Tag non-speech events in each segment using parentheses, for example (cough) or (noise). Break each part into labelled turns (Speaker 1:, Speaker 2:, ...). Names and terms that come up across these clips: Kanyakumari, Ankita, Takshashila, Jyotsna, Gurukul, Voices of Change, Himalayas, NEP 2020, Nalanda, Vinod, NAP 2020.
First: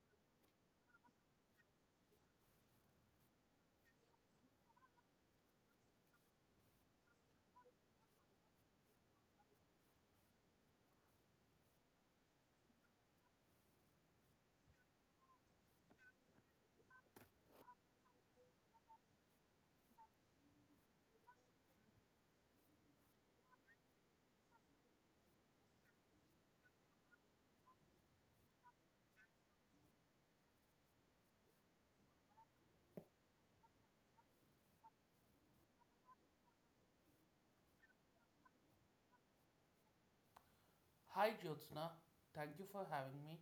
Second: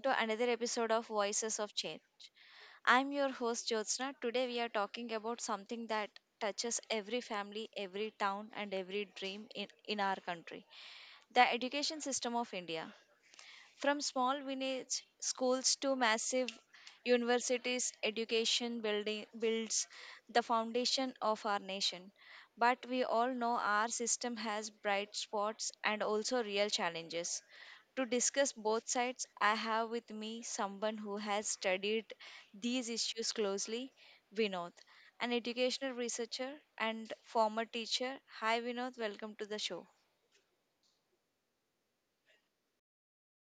Speaker 1: to another episode of Voices of Change. I'm your host, Jyotsna. Today, we are talking about something that touches every family, every town, and every dream in our country, the education system of India. From small village schools to massive universities, education building builds the foundation of our nation. But we all know our system has bright spots and also real challenges. To discuss both sides, I have with me someone who has studied these issues closely, Vinod, an educational researcher and former teacher. Hi, Vinod, welcome to the show.
Speaker 2: Hi Jyotsna, thank you for having me.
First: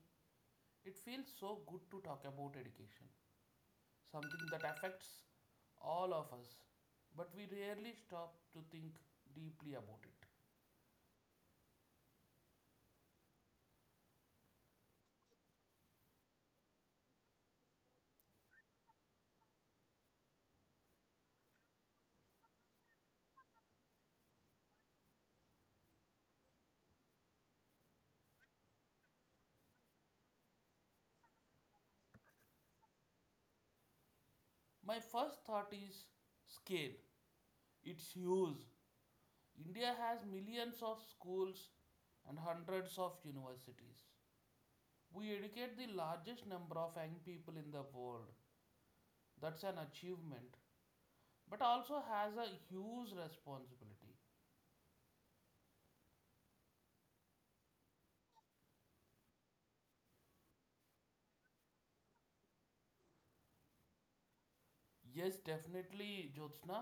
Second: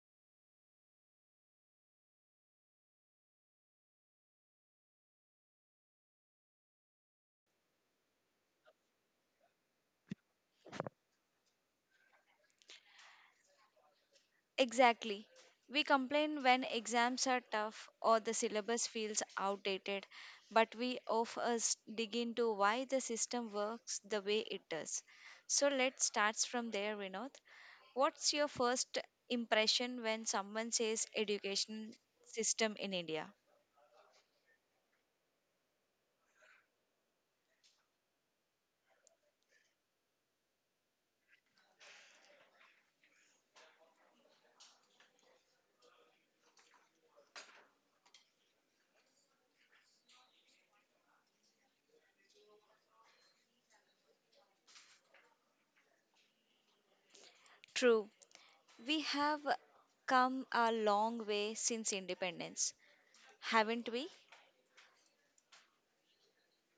Speaker 2: It feels so good to talk about education, something that affects all of us, but we rarely stop to think deeply about it.
Speaker 1: Exactly. We complain when exams are tough or the syllabus feels outdated, but we of us dig into why the system works the way it does. So let's start from there, Vinod. What's your first impression when someone says education system in India?
Speaker 2: My first thought is scale. It's huge. India has millions of schools and hundreds of universities. We educate the largest number of young people in the world. That's an achievement, but also has a huge responsibility.
Speaker 1: True. We have come a long way since independence, haven't we?
Speaker 2: Yes, definitely, Jyotsna.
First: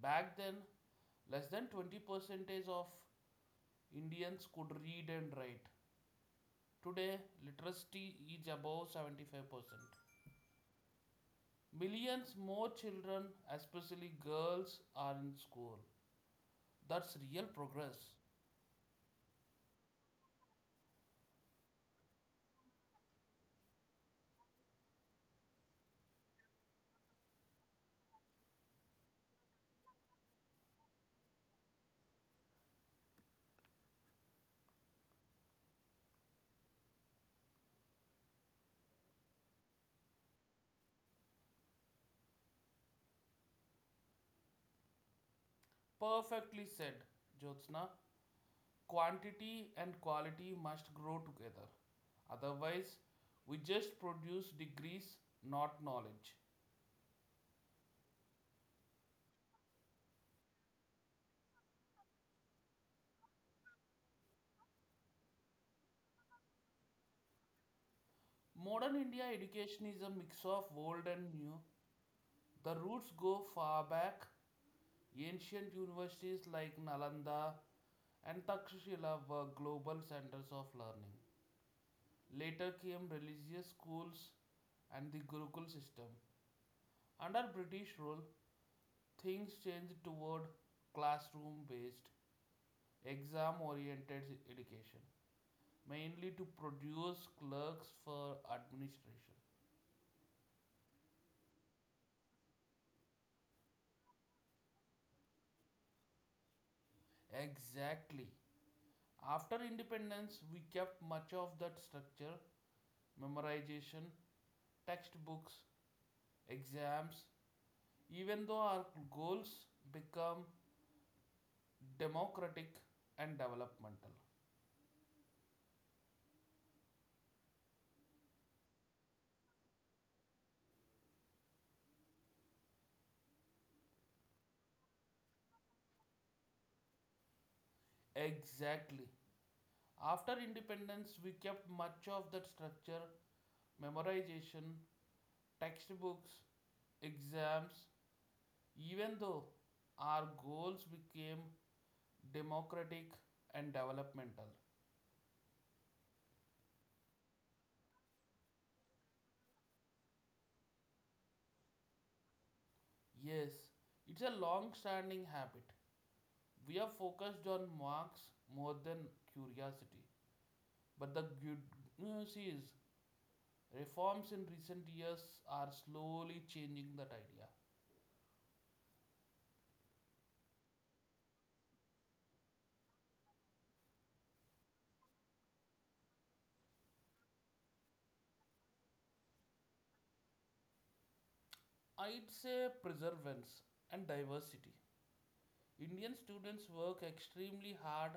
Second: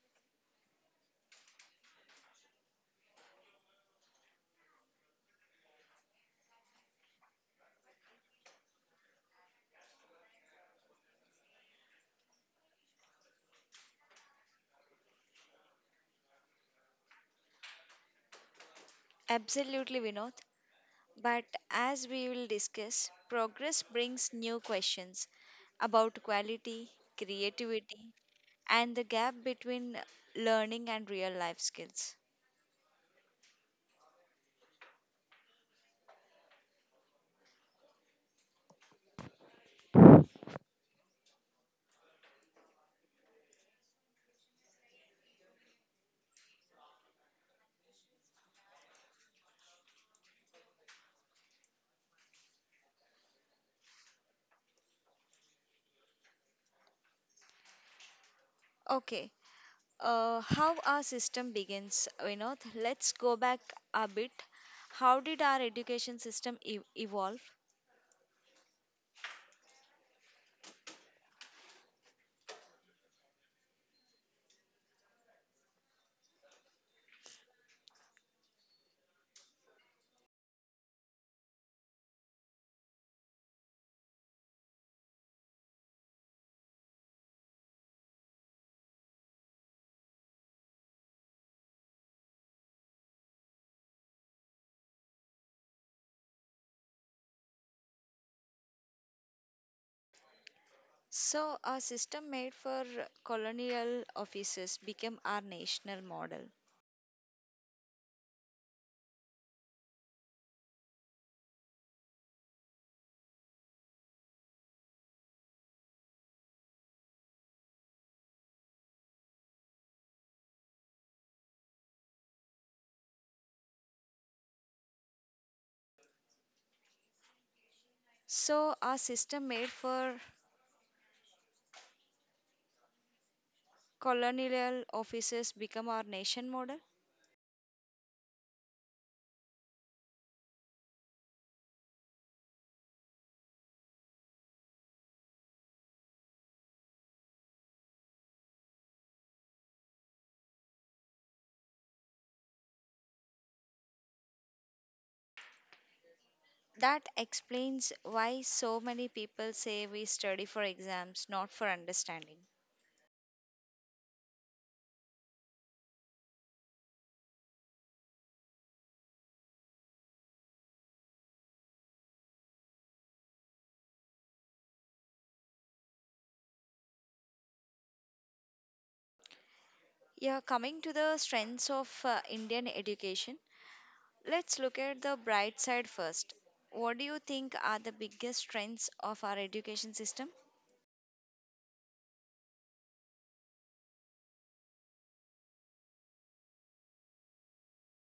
Speaker 2: Back then, less than 20 percentage of Indians could read and write. Today, literacy is above 75%. Millions more children, especially girls, are in school. That's real progress.
Speaker 1: Absolutely, Vinod. But as we will discuss, progress brings new questions about quality, creativity, and the gap between learning and real life skills.
Speaker 2: Perfectly said, Jyotsna. Quantity and quality must grow together. Otherwise, we just produce degrees, not knowledge.
Speaker 1: Okay, how our system begins, Vinod? Let's go back a bit. How did our education system evolve?
Speaker 2: Modern India education is a mix of old and new. The roots go far back. Ancient universities like Nalanda and Takshashila were global centers of learning. Later came religious schools and the Gurukul system. Under British rule, things changed toward classroom based, exam oriented education, mainly to produce clerks for administration.
Speaker 1: So, our system made for colonial officers became our national model.
Speaker 2: Exactly. After independence, we kept much of that structure, memorization, textbooks, exams, even though our goals become democratic and developmental.
Speaker 1: So, our system made for colonial offices become our nation model?
Speaker 2: Exactly. After independence, we kept much of that structure, memorization, textbooks, exams, even though our goals became democratic and developmental.
Speaker 1: That explains why so many people say we study for exams, not for understanding.
Speaker 2: Yes, it's a long standing habit. We are focused on marks more than curiosity. But the good news is, reforms in recent years are slowly changing that idea.
Speaker 1: Yeah, coming to the strengths of Indian education, let's look at the bright side first. What do you think are the biggest strengths of our education system?
Speaker 2: I'd say preservance and diversity. Indian students work extremely hard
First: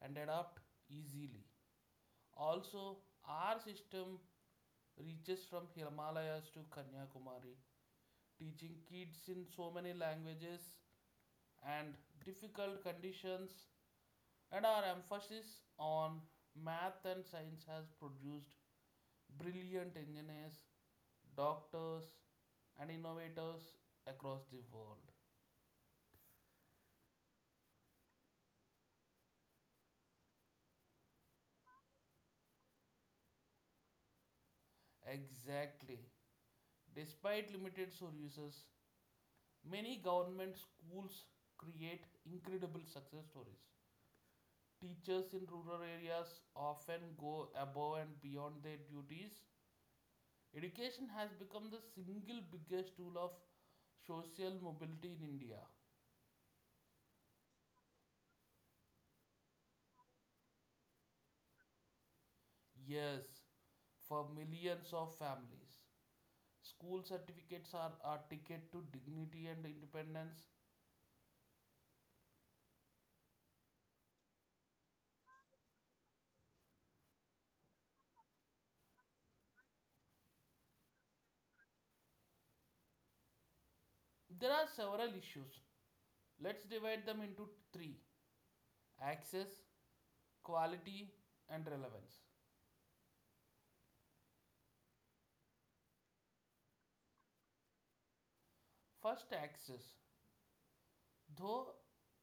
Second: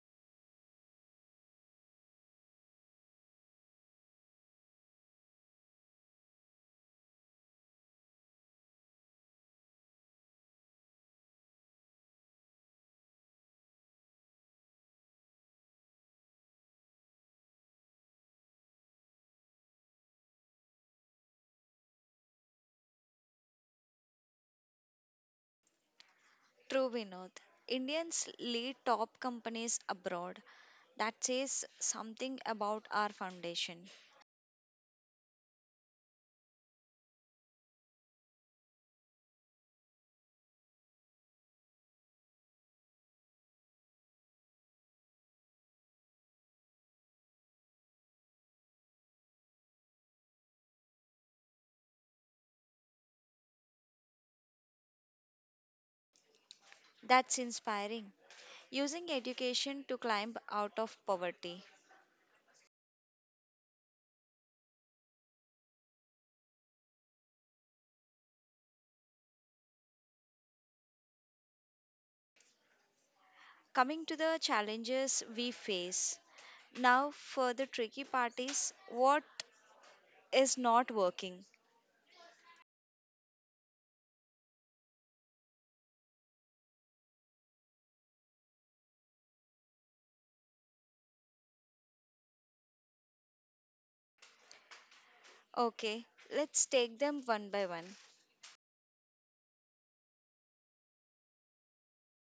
Speaker 2: and adapt easily. Also, our system reaches from Himalayas to Kanyakumari, teaching kids in so many languages and difficult conditions, and our emphasis on math and science has produced brilliant engineers, doctors, and innovators across the world.
Speaker 1: True, Vinod. Indians lead top companies abroad. That says something about our foundation.
Speaker 2: Exactly. Despite limited resources, many government schools create incredible success stories. Teachers in rural areas often go above and beyond their duties. Education has become the single biggest tool of social mobility in India.
Speaker 1: That's inspiring. Using education to climb out of poverty.
Speaker 2: Yes, for millions of families. School certificates are a ticket to dignity and independence.
Speaker 1: Coming to the challenges we face. Now, for the tricky part, is what is not working?
Speaker 2: There are several issues. Let's divide them into three: access, quality, and relevance.
Speaker 1: Okay, let's take them one by one.
Speaker 2: First, access. Though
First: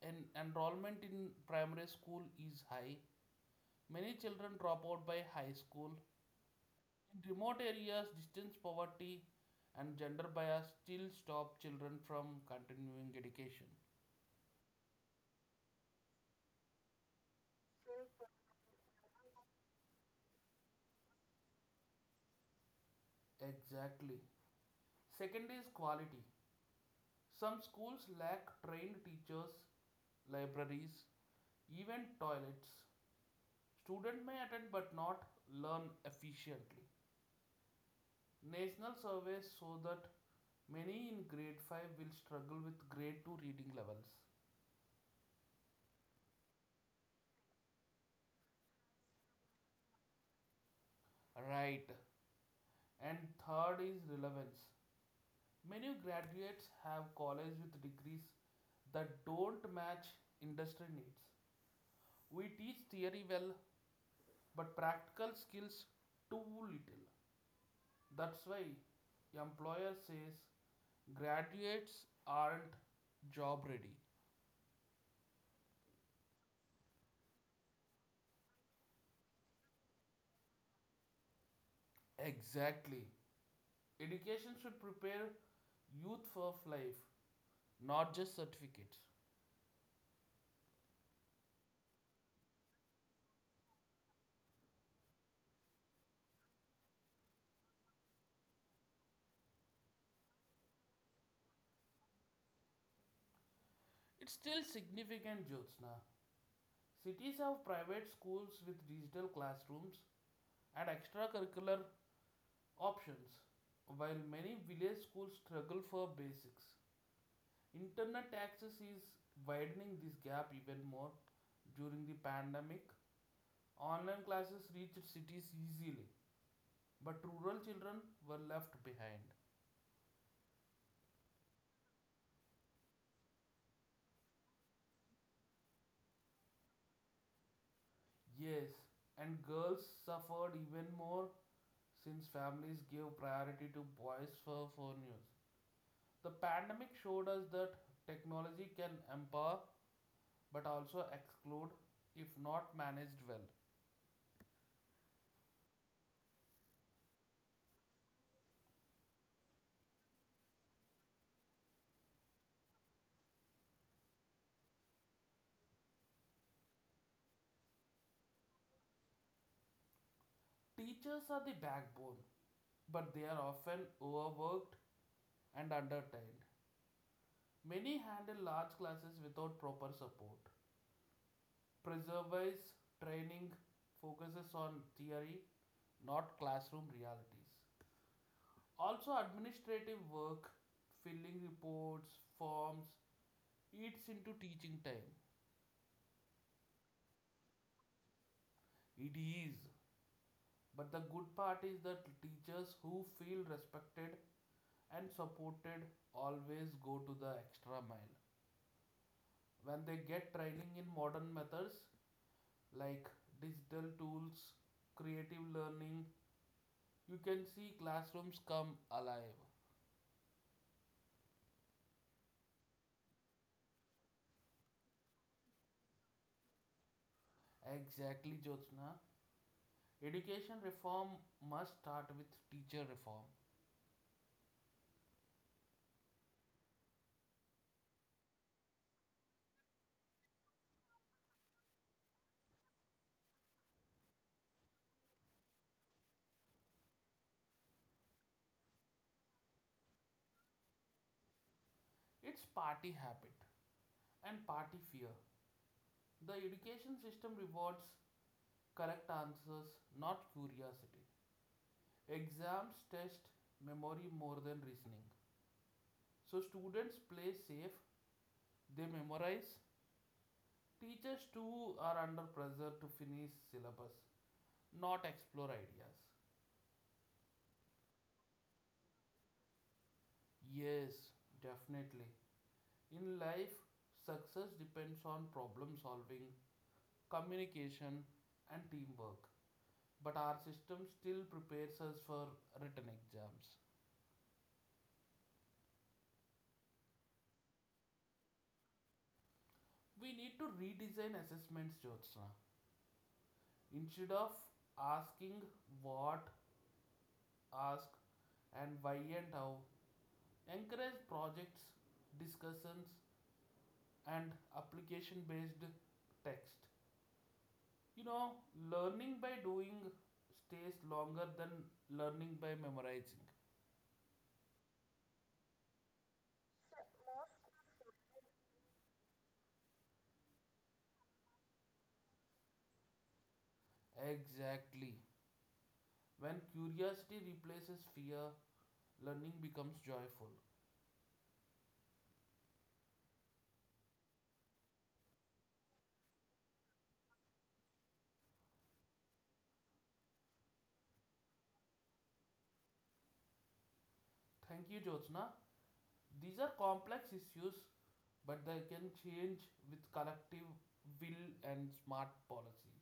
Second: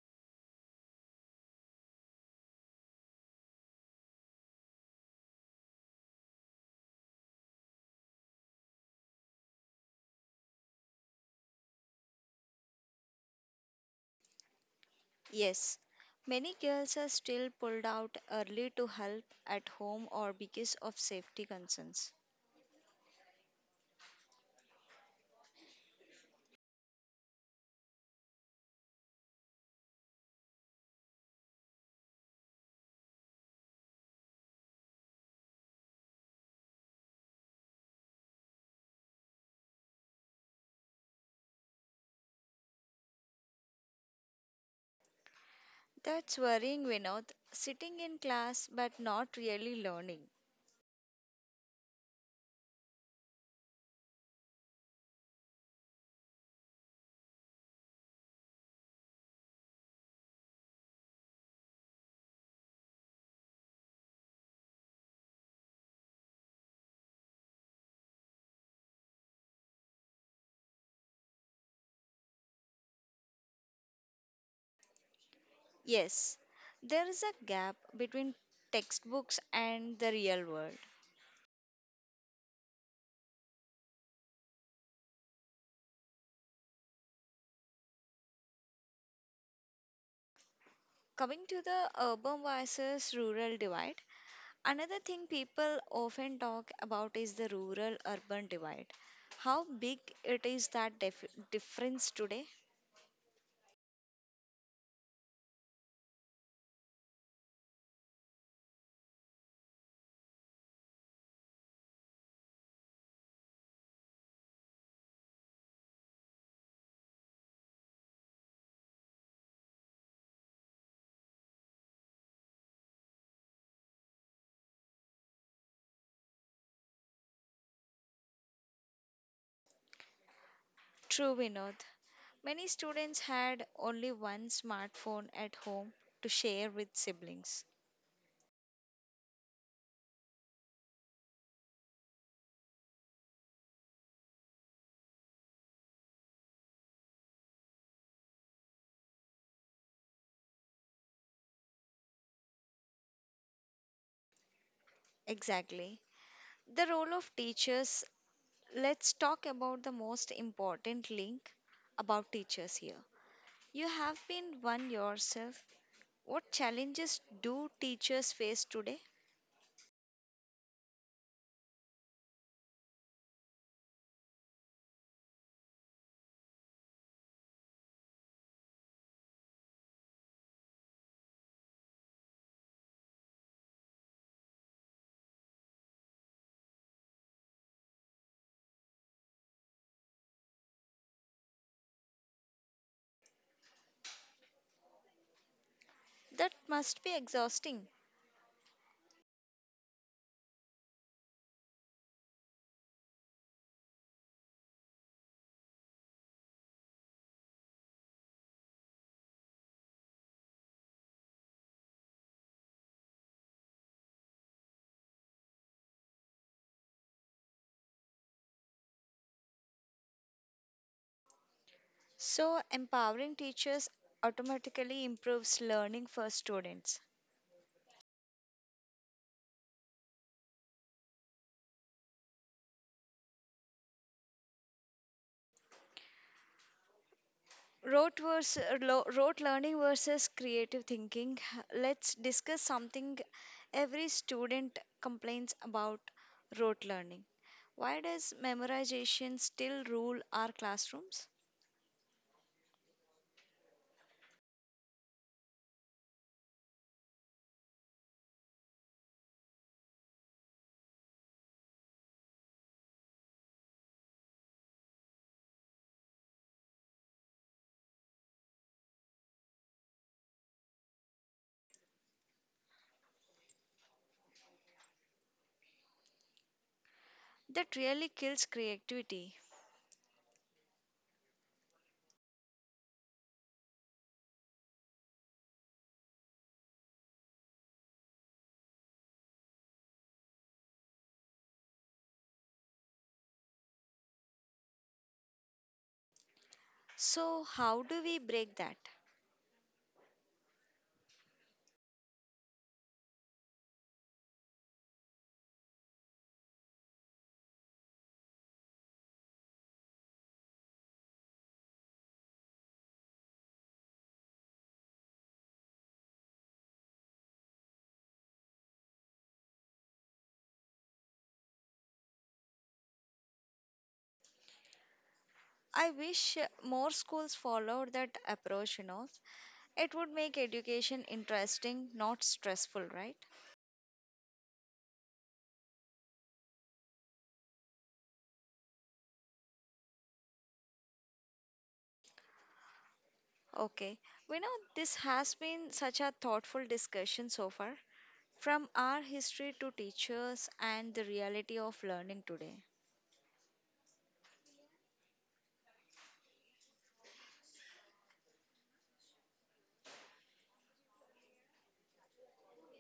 Speaker 2: enrollment in primary school is high, many children drop out by high school. In remote areas, distance poverty and gender bias still stop children from continuing education.
Speaker 1: Yes, many girls are still pulled out early to help at home or because of safety concerns.
Speaker 2: Exactly. Second is quality. Some schools lack trained teachers, libraries, even toilets. Student may attend but not learn efficiently. National surveys show that many in grade 5 will struggle with grade 2 reading levels.
Speaker 1: That's worrying, Vinod. Sitting in class but not really learning.
Speaker 2: Right. And third is relevance. Many graduates have college with degrees that don't match industry needs. We teach theory well, but practical skills too little. That's why employer says graduates aren't job ready.
Speaker 1: Yes, there is a gap between textbooks and the real world.
Speaker 2: Exactly. Education should prepare youth for life, not just certificates.
Speaker 1: Coming to the urban versus rural divide, another thing people often talk about is the rural urban divide. How big it is that difference today?
Speaker 2: It's still significant, Jyotsna. Cities have private schools with digital classrooms and extracurricular options, while many village schools struggle for basics. Internet access is widening this gap even more. During the pandemic, online classes reached cities easily, but rural children were left behind.
Speaker 1: True, Vinod. Many students had only one smartphone at home to share with siblings.
Speaker 2: Yes, and girls suffered even more since families gave priority to boys for news. The pandemic showed us that technology can empower but also exclude if not managed well.
Speaker 1: Exactly. The role of teachers. Let's talk about the most important link, about teachers here. You have been one yourself. What challenges do teachers face today?
Speaker 2: Teachers are the backbone, but they are often overworked and undertrained. Many handle large classes without proper support. Preservice training focuses on theory, not classroom realities. Also, administrative work, filling reports, forms, eats into teaching time.
Speaker 1: That must be exhausting.
Speaker 2: It is. But the good part is that teachers who feel respected and supported always go to the extra mile. When they get training in modern methods like digital tools, creative learning, you can see classrooms come alive.
Speaker 1: So, empowering teachers automatically improves learning for students.
Speaker 2: Exactly, Jyotsna. Education reform must start with teacher reform.
Speaker 1: Rote learning versus creative thinking. Let's discuss something every student complains about, rote learning. Why does memorization still rule our classrooms?
Speaker 2: It's party habit and party fear. The education system rewards correct answers, not curiosity. Exams test memory more than reasoning. So students play safe, they memorize. Teachers too are under pressure to finish syllabus, not explore ideas.
Speaker 1: That really kills creativity.
Speaker 2: Yes, definitely. In life, success depends on problem solving communication, and teamwork. But our system still prepares us for written exams.
Speaker 1: So how do we break that?
Speaker 2: We need to redesign assessments, Jyotsna. Instead of asking what, ask, and why and how, encourage projects, discussions, and application based text. You know, learning by doing stays longer than learning by memorizing.
Speaker 1: I wish more schools followed that approach. It would make education interesting, not stressful, right?
Speaker 2: Exactly. When curiosity replaces fear, learning becomes joyful.
Speaker 1: Okay, we know this has been such a thoughtful discussion so far, from our history to teachers and the reality of learning today.
Speaker 2: Thank you, Jyotsna. These are complex issues, but they can change with collective will and smart policy.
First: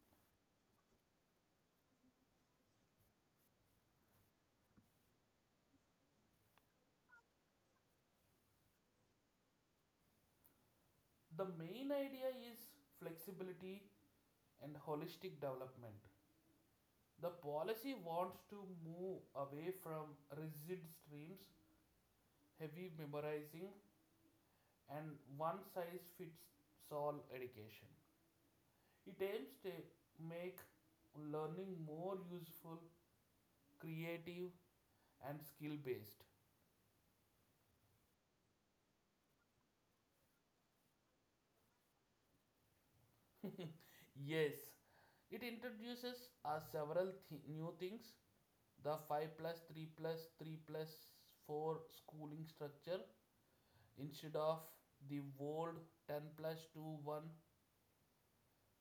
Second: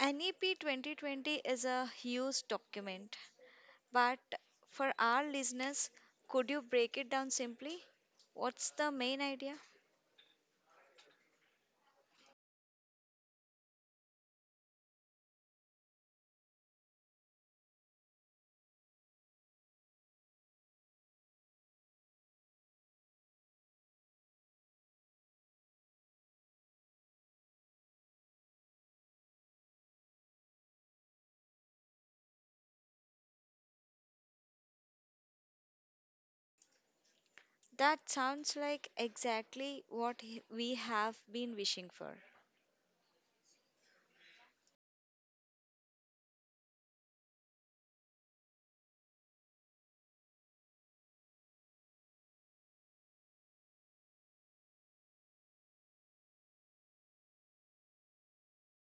Speaker 1: NEP 2020 is a huge document, but for our listeners, could you break it down simply? What's the main idea?
Speaker 2: The main idea is flexibility and holistic development. The policy wants to move away from rigid streams, heavy memorizing, and one size fits all education. It aims to make learning more useful, creative, and skill based.
Speaker 1: That sounds like exactly what we have been wishing for.
Speaker 2: (laughs) Yes, it introduces us several new things: the 5 plus 3 plus 3 plus 4 schooling structure instead of the old 10 plus 2 1,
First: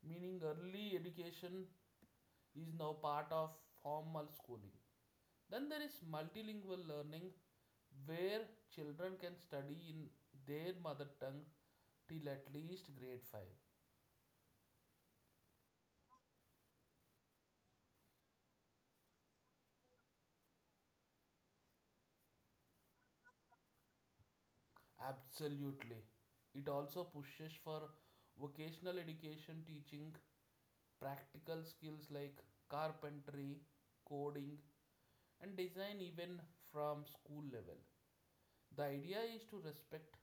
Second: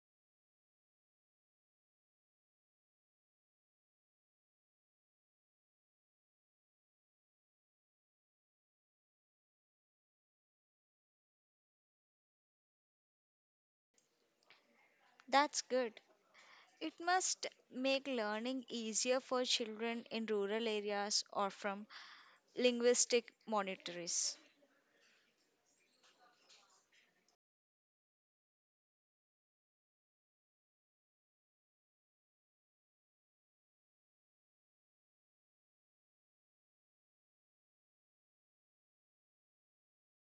Speaker 2: meaning early education is now part of formal schooling. Then there is multilingual learning where children can study in their mother tongue till at least grade 5.
Speaker 1: That's good. It must make learning easier for children in rural areas or from linguistic monitories.
Speaker 2: Absolutely. It also pushes for vocational education teaching practical skills like carpentry, coding, and design even from school level. The idea is to respect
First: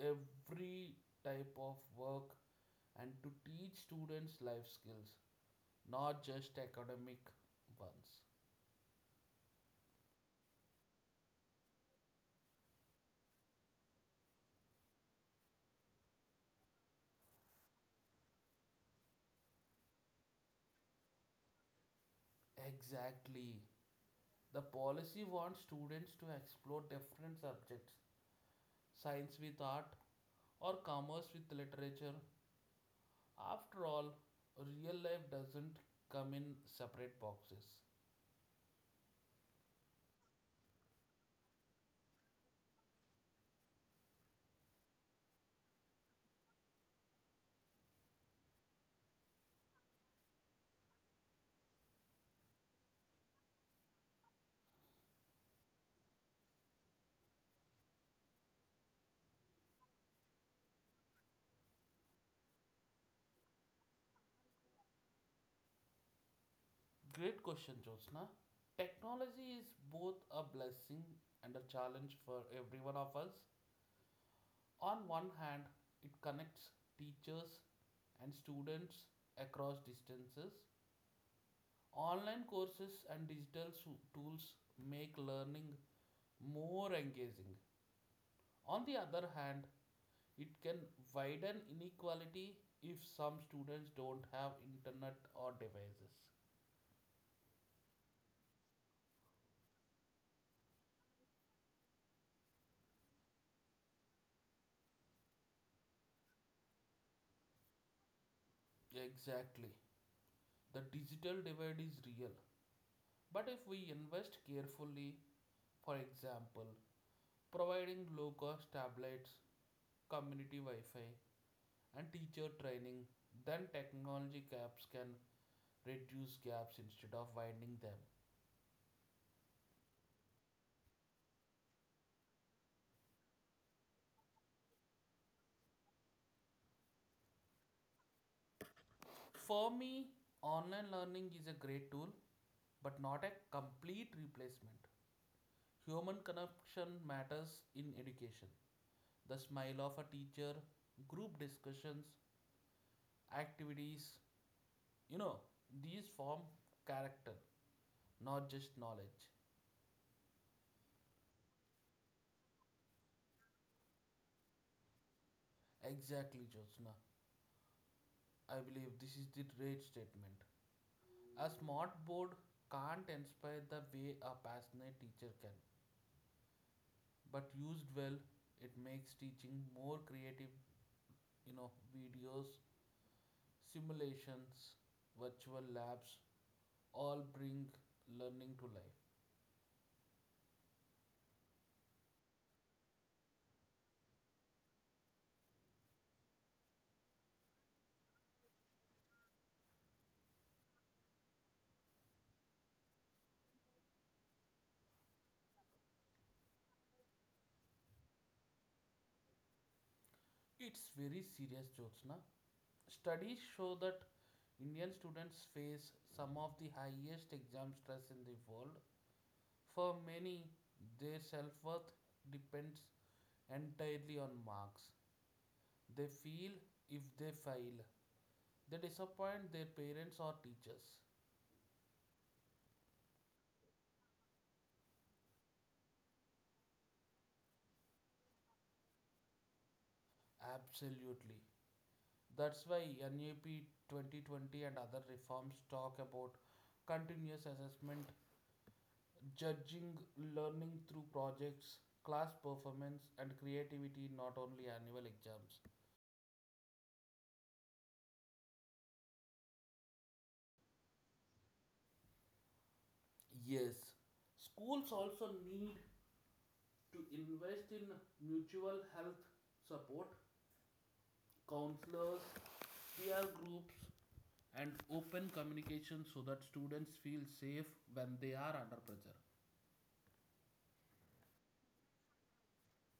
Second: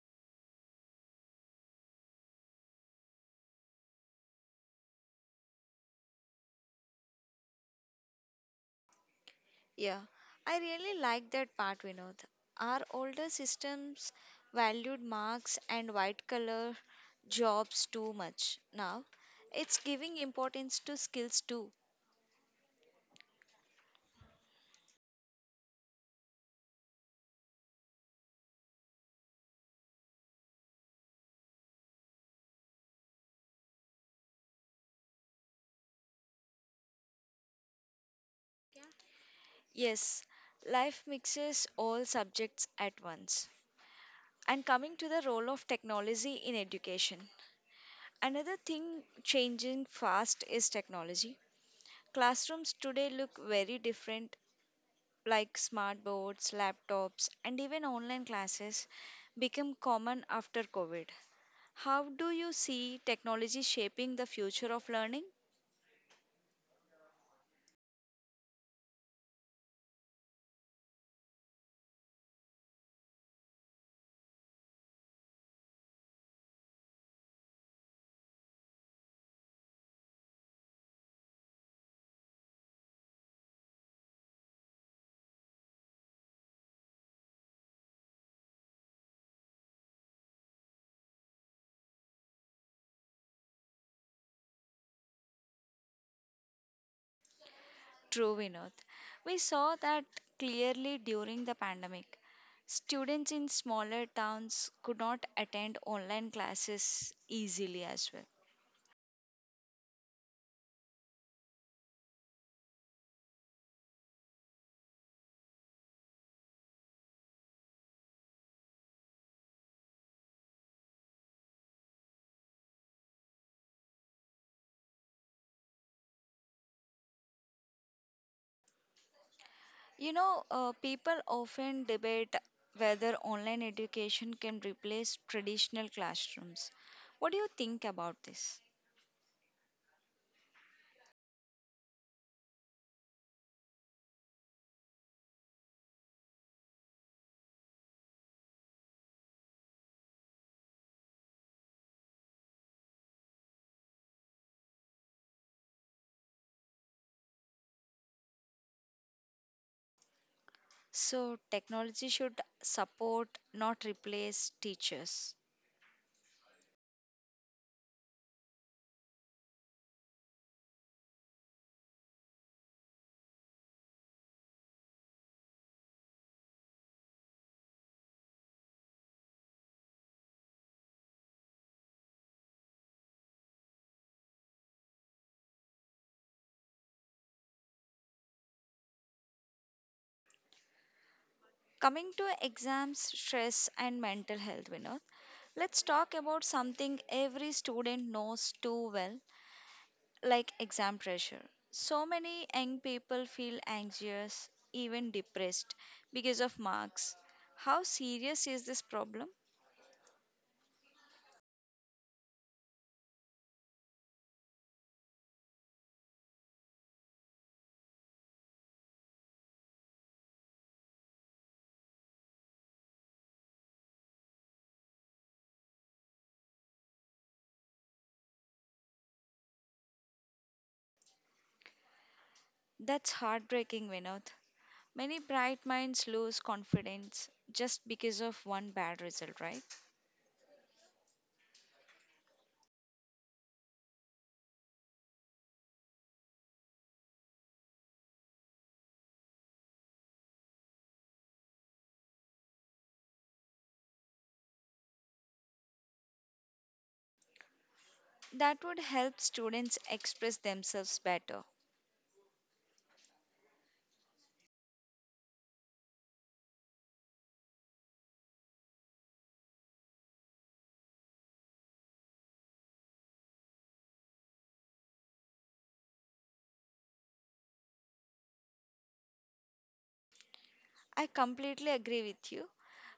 Speaker 2: every type of work and to teach students life skills, not just academic ones.
Speaker 1: Yeah, I really like that part, Vinod. Our older systems valued marks and white collar jobs too much. Now, it's giving importance to skills too.
Speaker 2: Exactly. The policy wants students to explore different subjects, science with art or commerce with literature. After all, real life doesn't come in separate boxes.
Speaker 1: Yes, life mixes all subjects at once. And coming to the role of technology in education, another thing changing fast is technology. Classrooms today look very different, like smart boards, laptops, and even online classes became common after COVID. How do you see technology shaping the future of learning?
Speaker 2: Great question, Jyotsna. Technology is both a blessing and a challenge for every one of us. On one hand, it connects teachers and students across distances. Online courses and digital tools make learning more engaging. On the other hand, it can widen inequality if some students don't have internet or devices.
Speaker 1: True, Vinod. We saw that clearly during the pandemic. Students in smaller towns could not attend online classes easily as well.
Speaker 2: Exactly. The digital divide is real, but if we invest carefully, for example, providing low cost tablets, community Wi Fi, and teacher training, then technology gaps can reduce gaps instead of widening them.
Speaker 1: You know, people often debate whether online education can replace traditional classrooms. What do you think about this?
Speaker 2: For me, online learning is a great tool, but not a complete replacement. Human connection matters in education: the smile of a teacher, group discussions, activities. You know, these form character, not just knowledge.
Speaker 1: So, technology should support, not replace teachers.
Speaker 2: Exactly, Jyotsna. I believe this is the right statement. A smart board can't inspire the way a passionate teacher can, but used well, it makes teaching more creative. You know, videos, simulations, virtual labs all bring learning to life.
Speaker 1: Coming to exams, stress, and mental health, Vinod, let's talk about something every student knows too well, like exam pressure. So many young people feel anxious, even depressed, because of marks. How serious is this problem?
Speaker 2: It's very serious, Jyotsna. Studies show that Indian students face some of the highest exam stress in the world. For many, their self worth depends entirely on marks. They feel if they fail, they disappoint their parents or teachers.
Speaker 1: That's heartbreaking, Vinod. Many bright minds lose confidence just because of one bad result, right?
Speaker 2: Absolutely. That's why NAP 2020 and other reforms talk about continuous assessment, judging learning through projects, class performance, and creativity, not only annual exams.
Speaker 1: That would help students express themselves better.
Speaker 2: Yes, schools also need to invest in mutual health support, counselors, peer groups, and open communication so that students feel safe when they are under pressure.
Speaker 1: I completely agree with you.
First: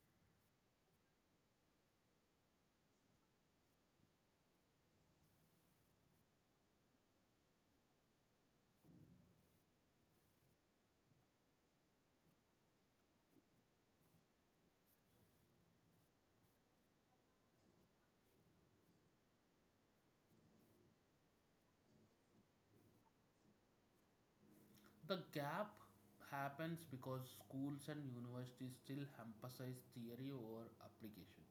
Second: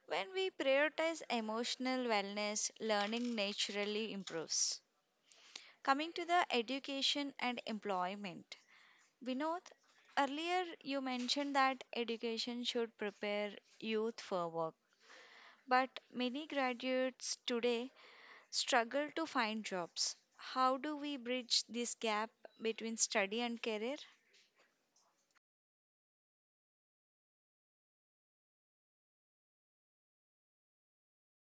Speaker 1: When we prioritize emotional wellness, learning naturally improves. Coming to the education and employment, Vinod, earlier you mentioned that education should prepare youth for work, but many graduates today struggle to find jobs. How do we bridge this gap between study and career?
Speaker 2: The gap happens because schools and universities still emphasize theory over application.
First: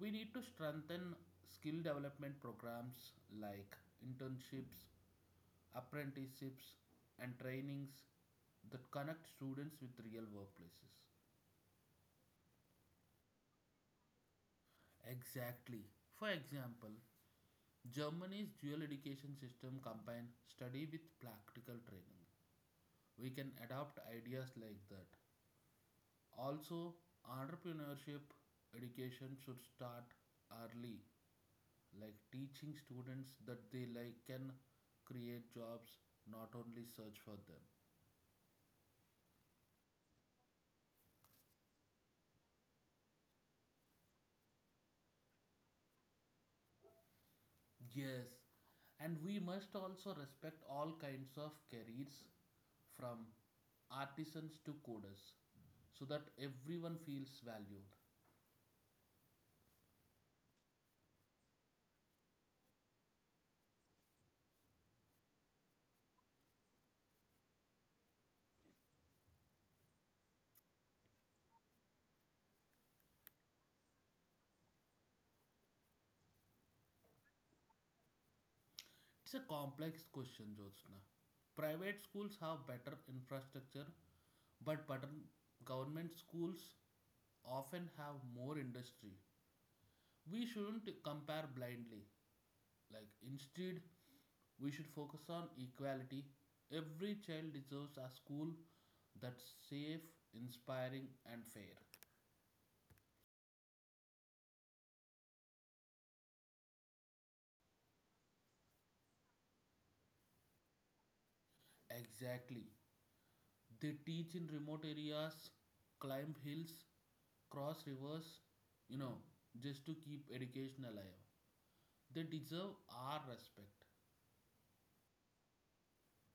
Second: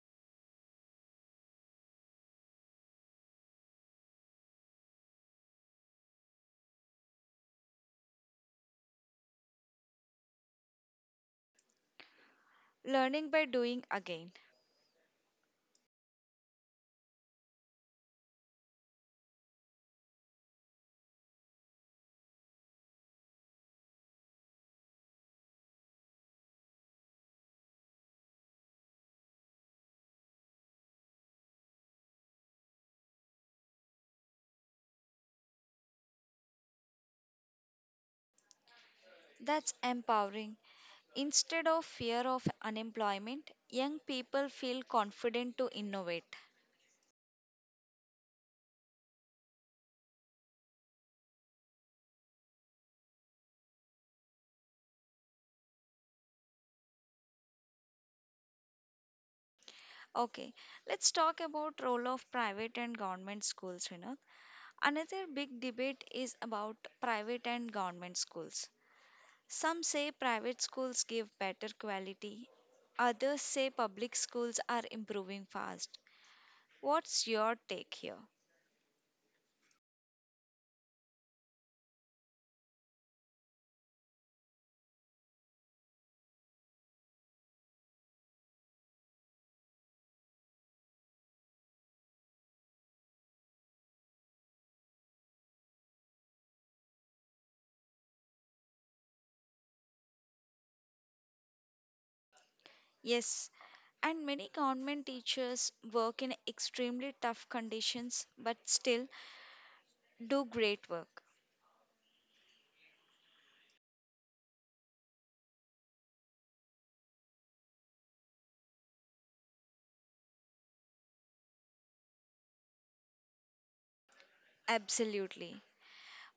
Speaker 2: We need to strengthen skill development programs like internships, apprenticeships, and trainings that connect students with real workplaces.
Speaker 1: Learning by doing again.
Speaker 2: Exactly. For example, Germany's dual education system combines study with practical training. We can adopt ideas like that. Also, entrepreneurship education should start early, like teaching students that they like can create jobs, not only search for them.
Speaker 1: That's empowering. Instead of fear of unemployment, young people feel confident to innovate.
Speaker 2: Yes, and we must also respect all kinds of careers, from artisans to coders, so that everyone feels valued.
Speaker 1: Okay, let's talk about role of private and government schools, you know. Another big debate is about private and government schools. Some say private schools give better quality. Others say public schools are improving fast. What's your take here?
Speaker 2: It's a complex question, Jyotsna. Private schools have better infrastructure, but government schools often have more industry. We shouldn't compare blindly. Like instead, we should focus on equality. Every child deserves a school that's safe, inspiring, and fair.
Speaker 1: Yes, and many government teachers work in extremely tough conditions, but still do great work.
Speaker 2: Exactly. They teach in remote areas, climb hills, cross rivers, you know, just to keep education alive. They deserve our respect.
Speaker 1: Absolutely.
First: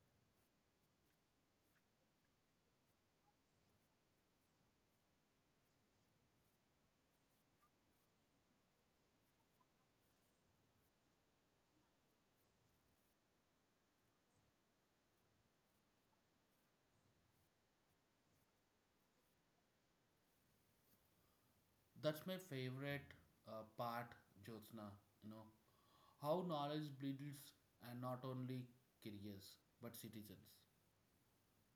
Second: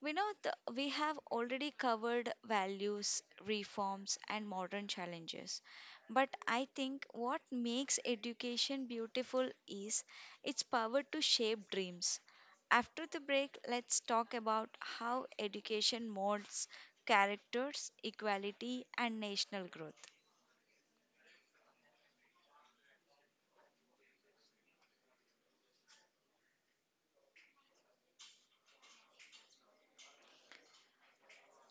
Speaker 1: We know we have already covered values, reforms, and modern challenges. But I think what makes education beautiful is its power to shape dreams. After the break, let's talk about how education molds characters, equality, and national growth.
Speaker 2: That's my favorite part, Jyotsna. You know, how knowledge builds and not only careers but citizens.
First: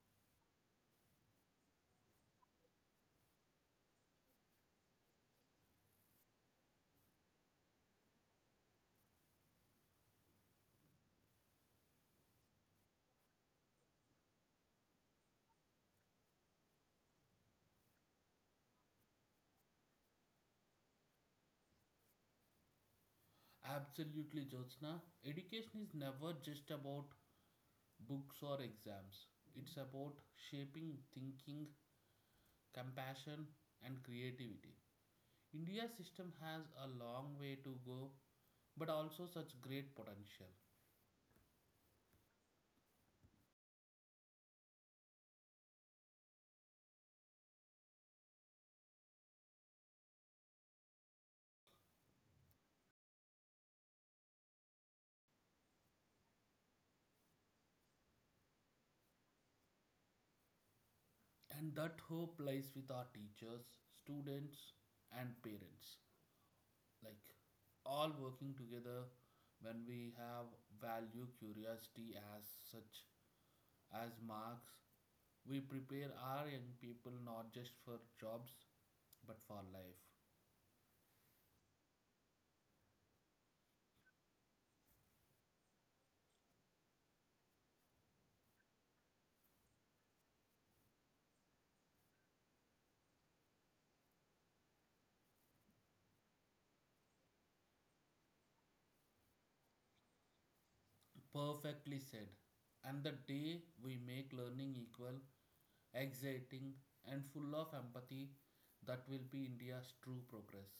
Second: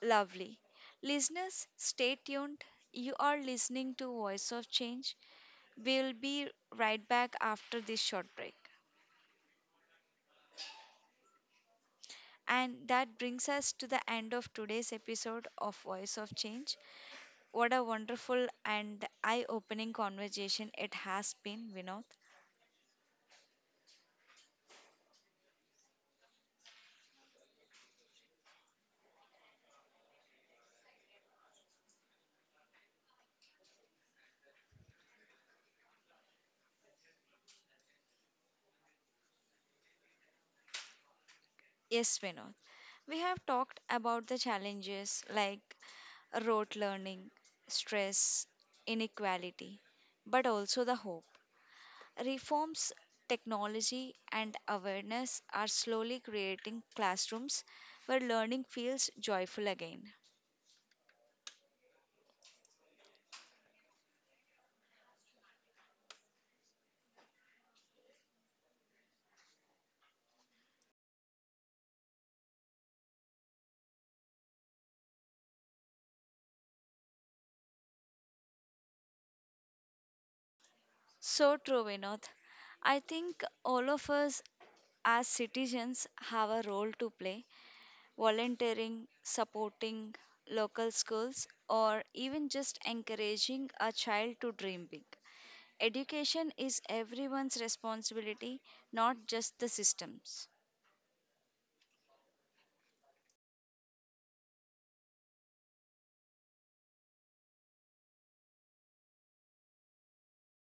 Speaker 1: Lovely. Listeners, stay tuned. You are listening to Voice of Change. We'll be right back after this short break. And that brings us to the end of today's episode of Voice of Change. What a wonderful and eye opening conversation it has been, Vinod.
Speaker 2: Absolutely, Jyotsna. Education is never just about books or exams. It's about shaping thinking, compassion, and creativity. India's system has a long way to go, but also such great potential.
Speaker 1: Yes, Vinod. We have talked about the challenges like rote learning, stress, inequality, but also the hope. Reforms, technology, and awareness are slowly creating classrooms where learning feels joyful again.
Speaker 2: And that hope lies with our teachers, students, and parents. Like all working together, when we have value curiosity as such as marks, we prepare our young people not just for jobs but for life.
Speaker 1: So true, Vinod. I think all of us as citizens have a role to play, volunteering, supporting local schools, or even just encouraging a child to dream big. Education is everyone's responsibility, not just the system's.
Speaker 2: Perfectly said. And the day we make learning equal, exciting, and full of empathy, that will be India's true progress.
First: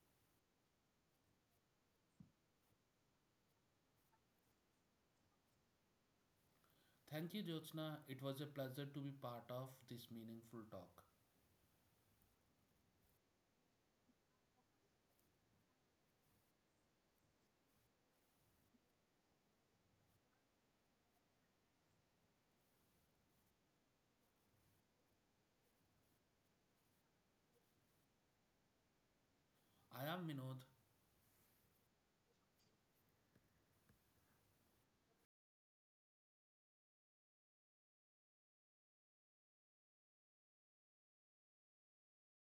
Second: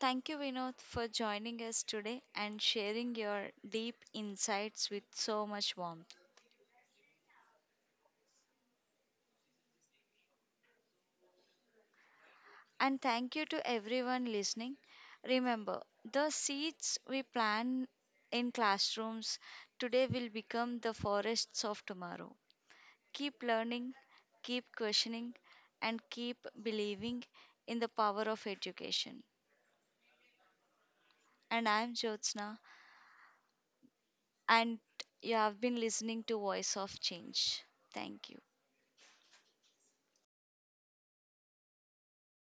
Speaker 1: Thank you, Vinod, for joining us today and sharing your deep insights with so much warmth.
Speaker 2: Thank you, Jyotsna. It was a pleasure to be part of this meaningful talk.
Speaker 1: And thank you to everyone listening. Remember, the seeds we plant in classrooms today will become the forests of tomorrow. Keep learning, keep questioning, and keep believing in the power of education.
Speaker 2: I am Vinod,
Speaker 1: And I am Jyotsna, and you have been listening to Voice of Change. Thank you.